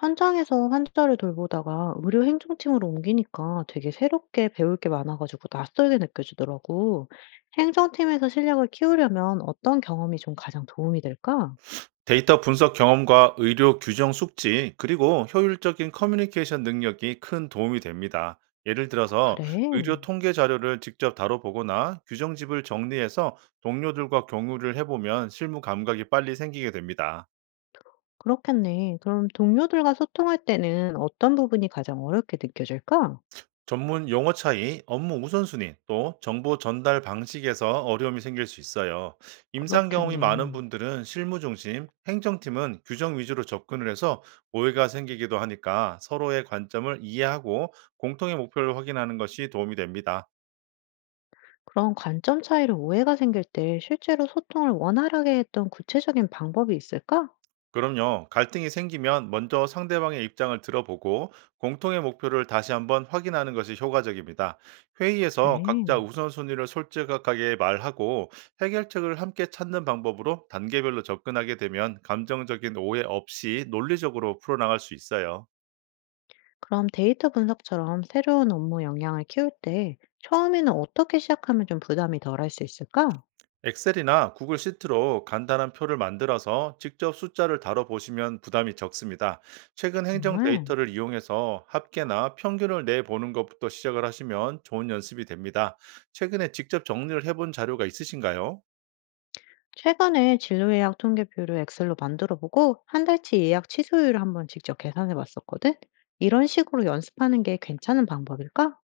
현장에서 환자를 돌보다가 의료 행정팀으로 옮기니까 되게 새롭게 배울 게 많아가지고 낯설게 느껴지더라고. 행정팀에서 실력을 키우려면 어떤 경험이 좀 가장 도움이 될까? 데이터 분석 경험과 의료 규정 숙지, 그리고 효율적인 커뮤니케이션 능력이 큰 도움이 됩니다. 예를 들어서 그래, 의료 통계 자료를 직접 다뤄보거나 규정집을 정리해서 동료들과 경유를 해보면 실무 감각이 빨리 생기게 됩니다. 그렇겠네. 그럼 동료들과 소통할 때는 어떤 부분이 가장 어렵게 느껴질까? 전문 용어 차이, 업무 우선순위, 또 정보 전달 방식에서 어려움이 생길 수 있어요. 임상 경험이 많은 그렇겠네. 분들은 실무 중심, 행정팀은 규정 위주로 접근을 해서 오해가 생기기도 하니까 서로의 관점을 이해하고 공통의 목표를 확인하는 것이 도움이 됩니다. 그런 관점 차이로 오해가 생길 때 실제로 소통을 원활하게 했던 구체적인 방법이 있을까? 그럼요. 갈등이 생기면 먼저 상대방의 입장을 들어보고 공통의 목표를 다시 한번 확인하는 것이 효과적입니다. 회의에서 각자 그래. 우선순위를 솔직하게 말하고 해결책을 함께 찾는 방법으로 단계별로 접근하게 되면 감정적인 오해 없이 논리적으로 풀어나갈 수 있어요. 그럼 데이터 분석처럼 새로운 업무 역량을 키울 때 처음에는 어떻게 시작하면 좀 부담이 덜할 수 있을까? 엑셀이나 구글 시트로 간단한 표를 만들어서 직접 숫자를 다뤄보시면 부담이 적습니다. 최근 행정 정말. 데이터를 이용해서 합계나 평균을 내보는 것부터 시작을 하시면 좋은 연습이 됩니다. 최근에 직접 정리를 해본 자료가 있으신가요? 최근에 진로 예약 통계표를 엑셀로 만들어 보고 한 달치 예약 취소율을 한번 직접 계산해 봤었거든. 이런 식으로 연습하는 게 괜찮은 방법일까?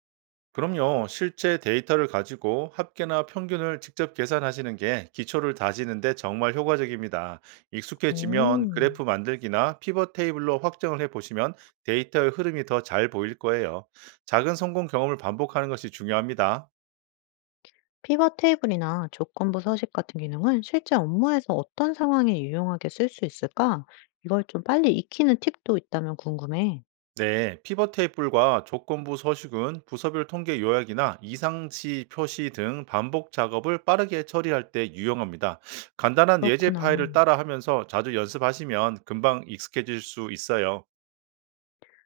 그럼요. 실제 데이터를 가지고 합계나 평균을 직접 계산하시는 게 기초를 다지는데 정말 효과적입니다. 익숙해지면 오. 그래프 만들기나 피벗 테이블로 확정을 해보시면 데이터의 흐름이 더 잘 보일 거예요. 작은 성공 경험을 반복하는 것이 중요합니다. 피벗 테이블이나 조건부 서식 같은 기능은 실제 업무에서 어떤 상황에 유용하게 쓸 수 있을까? 이걸 좀 빨리 익히는 팁도 있다면 궁금해. 네, 피벗 테이블과 조건부 서식은 부서별 통계 요약이나 이상치 표시 등 반복 작업을 빠르게 처리할 때 유용합니다. 간단한 예제 그렇구나. 파일을 따라 하면서 자주 연습하시면 금방 익숙해질 수 있어요.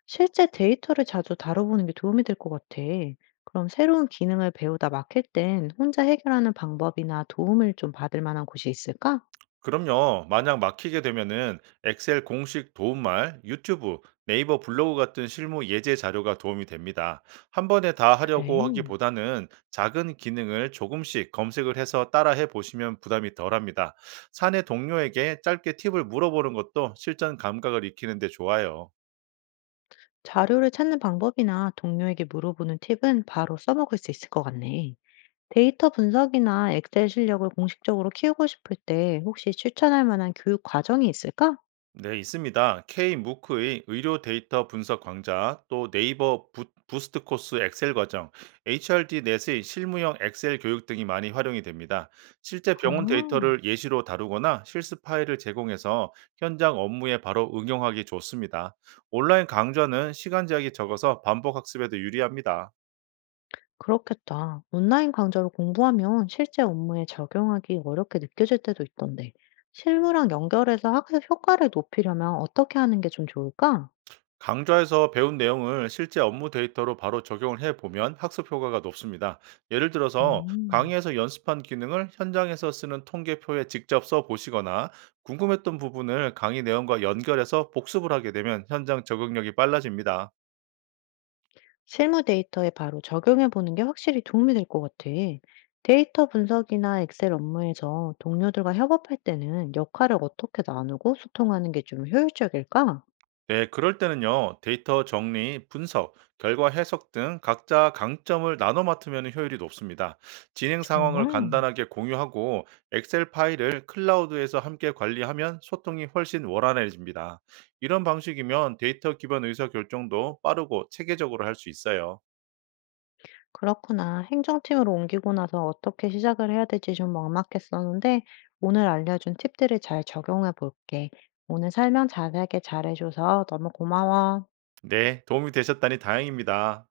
실제 데이터를 자주 다뤄보는 게 도움이 될 것 같아. 그럼 새로운 기능을 배우다 막힐 땐 혼자 해결하는 방법이나 도움을 좀 받을 만한 곳이 있을까? 그럼요. 만약 막히게 되면은 엑셀 공식 도움말, 유튜브, 네이버 블로그 같은 실무 예제 자료가 도움이 됩니다. 한 번에 다 하려고 그래. 하기보다는 작은 기능을 조금씩 검색을 해서 따라해 보시면 부담이 덜합니다. 사내 동료에게 짧게 팁을 물어보는 것도 실전 감각을 익히는 데 좋아요. 자료를 찾는 방법이나 동료에게 물어보는 팁은 바로 써먹을 수 있을 것 같네. 데이터 분석이나 엑셀 실력을 공식적으로 키우고 싶을 때 혹시 추천할 만한 교육 과정이 있을까? 네, 있습니다. K-MOOC의 의료 데이터 분석 강좌, 또 스트 코스 엑셀 과정, HRD 넷의 실무형 엑셀 교육 등이 많이 활용이 됩니다. 실제 병원 아. 데이터를 예시로 다루거나 실습 파일을 제공해서 현장 업무에 바로 응용하기 좋습니다. 온라인 강좌는 시간 제약이 적어서 반복 학습에도 유리합니다. 그렇겠다. 온라인 강좌로 공부하면 실제 업무에 적용하기 어렵게 느껴질 때도 있던데, 실무랑 연결해서 학습 효과를 높이려면 어떻게 하는 게 좀 좋을까? 강좌에서 배운 내용을 실제 업무 데이터로 바로 적용을 해 보면 학습 효과가 높습니다. 예를 들어서 음. 강의에서 연습한 기능을 현장에서 쓰는 통계표에 직접 써 보시거나 궁금했던 부분을 강의 내용과 연결해서 복습을 하게 되면 현장 적응력이 빨라집니다. 실무 데이터에 바로 적용해 보는 게 확실히 도움이 될 것 같아. 데이터 분석이나 엑셀 업무에서 동료들과 협업할 때는 역할을 어떻게 나누고 소통하는 게 좀 효율적일까? 네, 그럴 때는요, 데이터 정리, 분석, 결과 해석 등 각자 강점을 나눠 맡으면 효율이 높습니다. 진행 상황을 정말? 간단하게 공유하고 엑셀 파일을 클라우드에서 함께 관리하면 소통이 훨씬 원활해집니다. 이런 방식이면 데이터 기반 의사결정도 빠르고 체계적으로 할 수 있어요. 그렇구나. 행정팀으로 옮기고 나서 어떻게 시작을 해야 될지 좀 막막했었는데, 오늘 알려준 팁들을 잘 적용해 볼게. 오늘 설명 자세하게 잘해줘서 너무 고마워. 네, 도움이 되셨다니 다행입니다.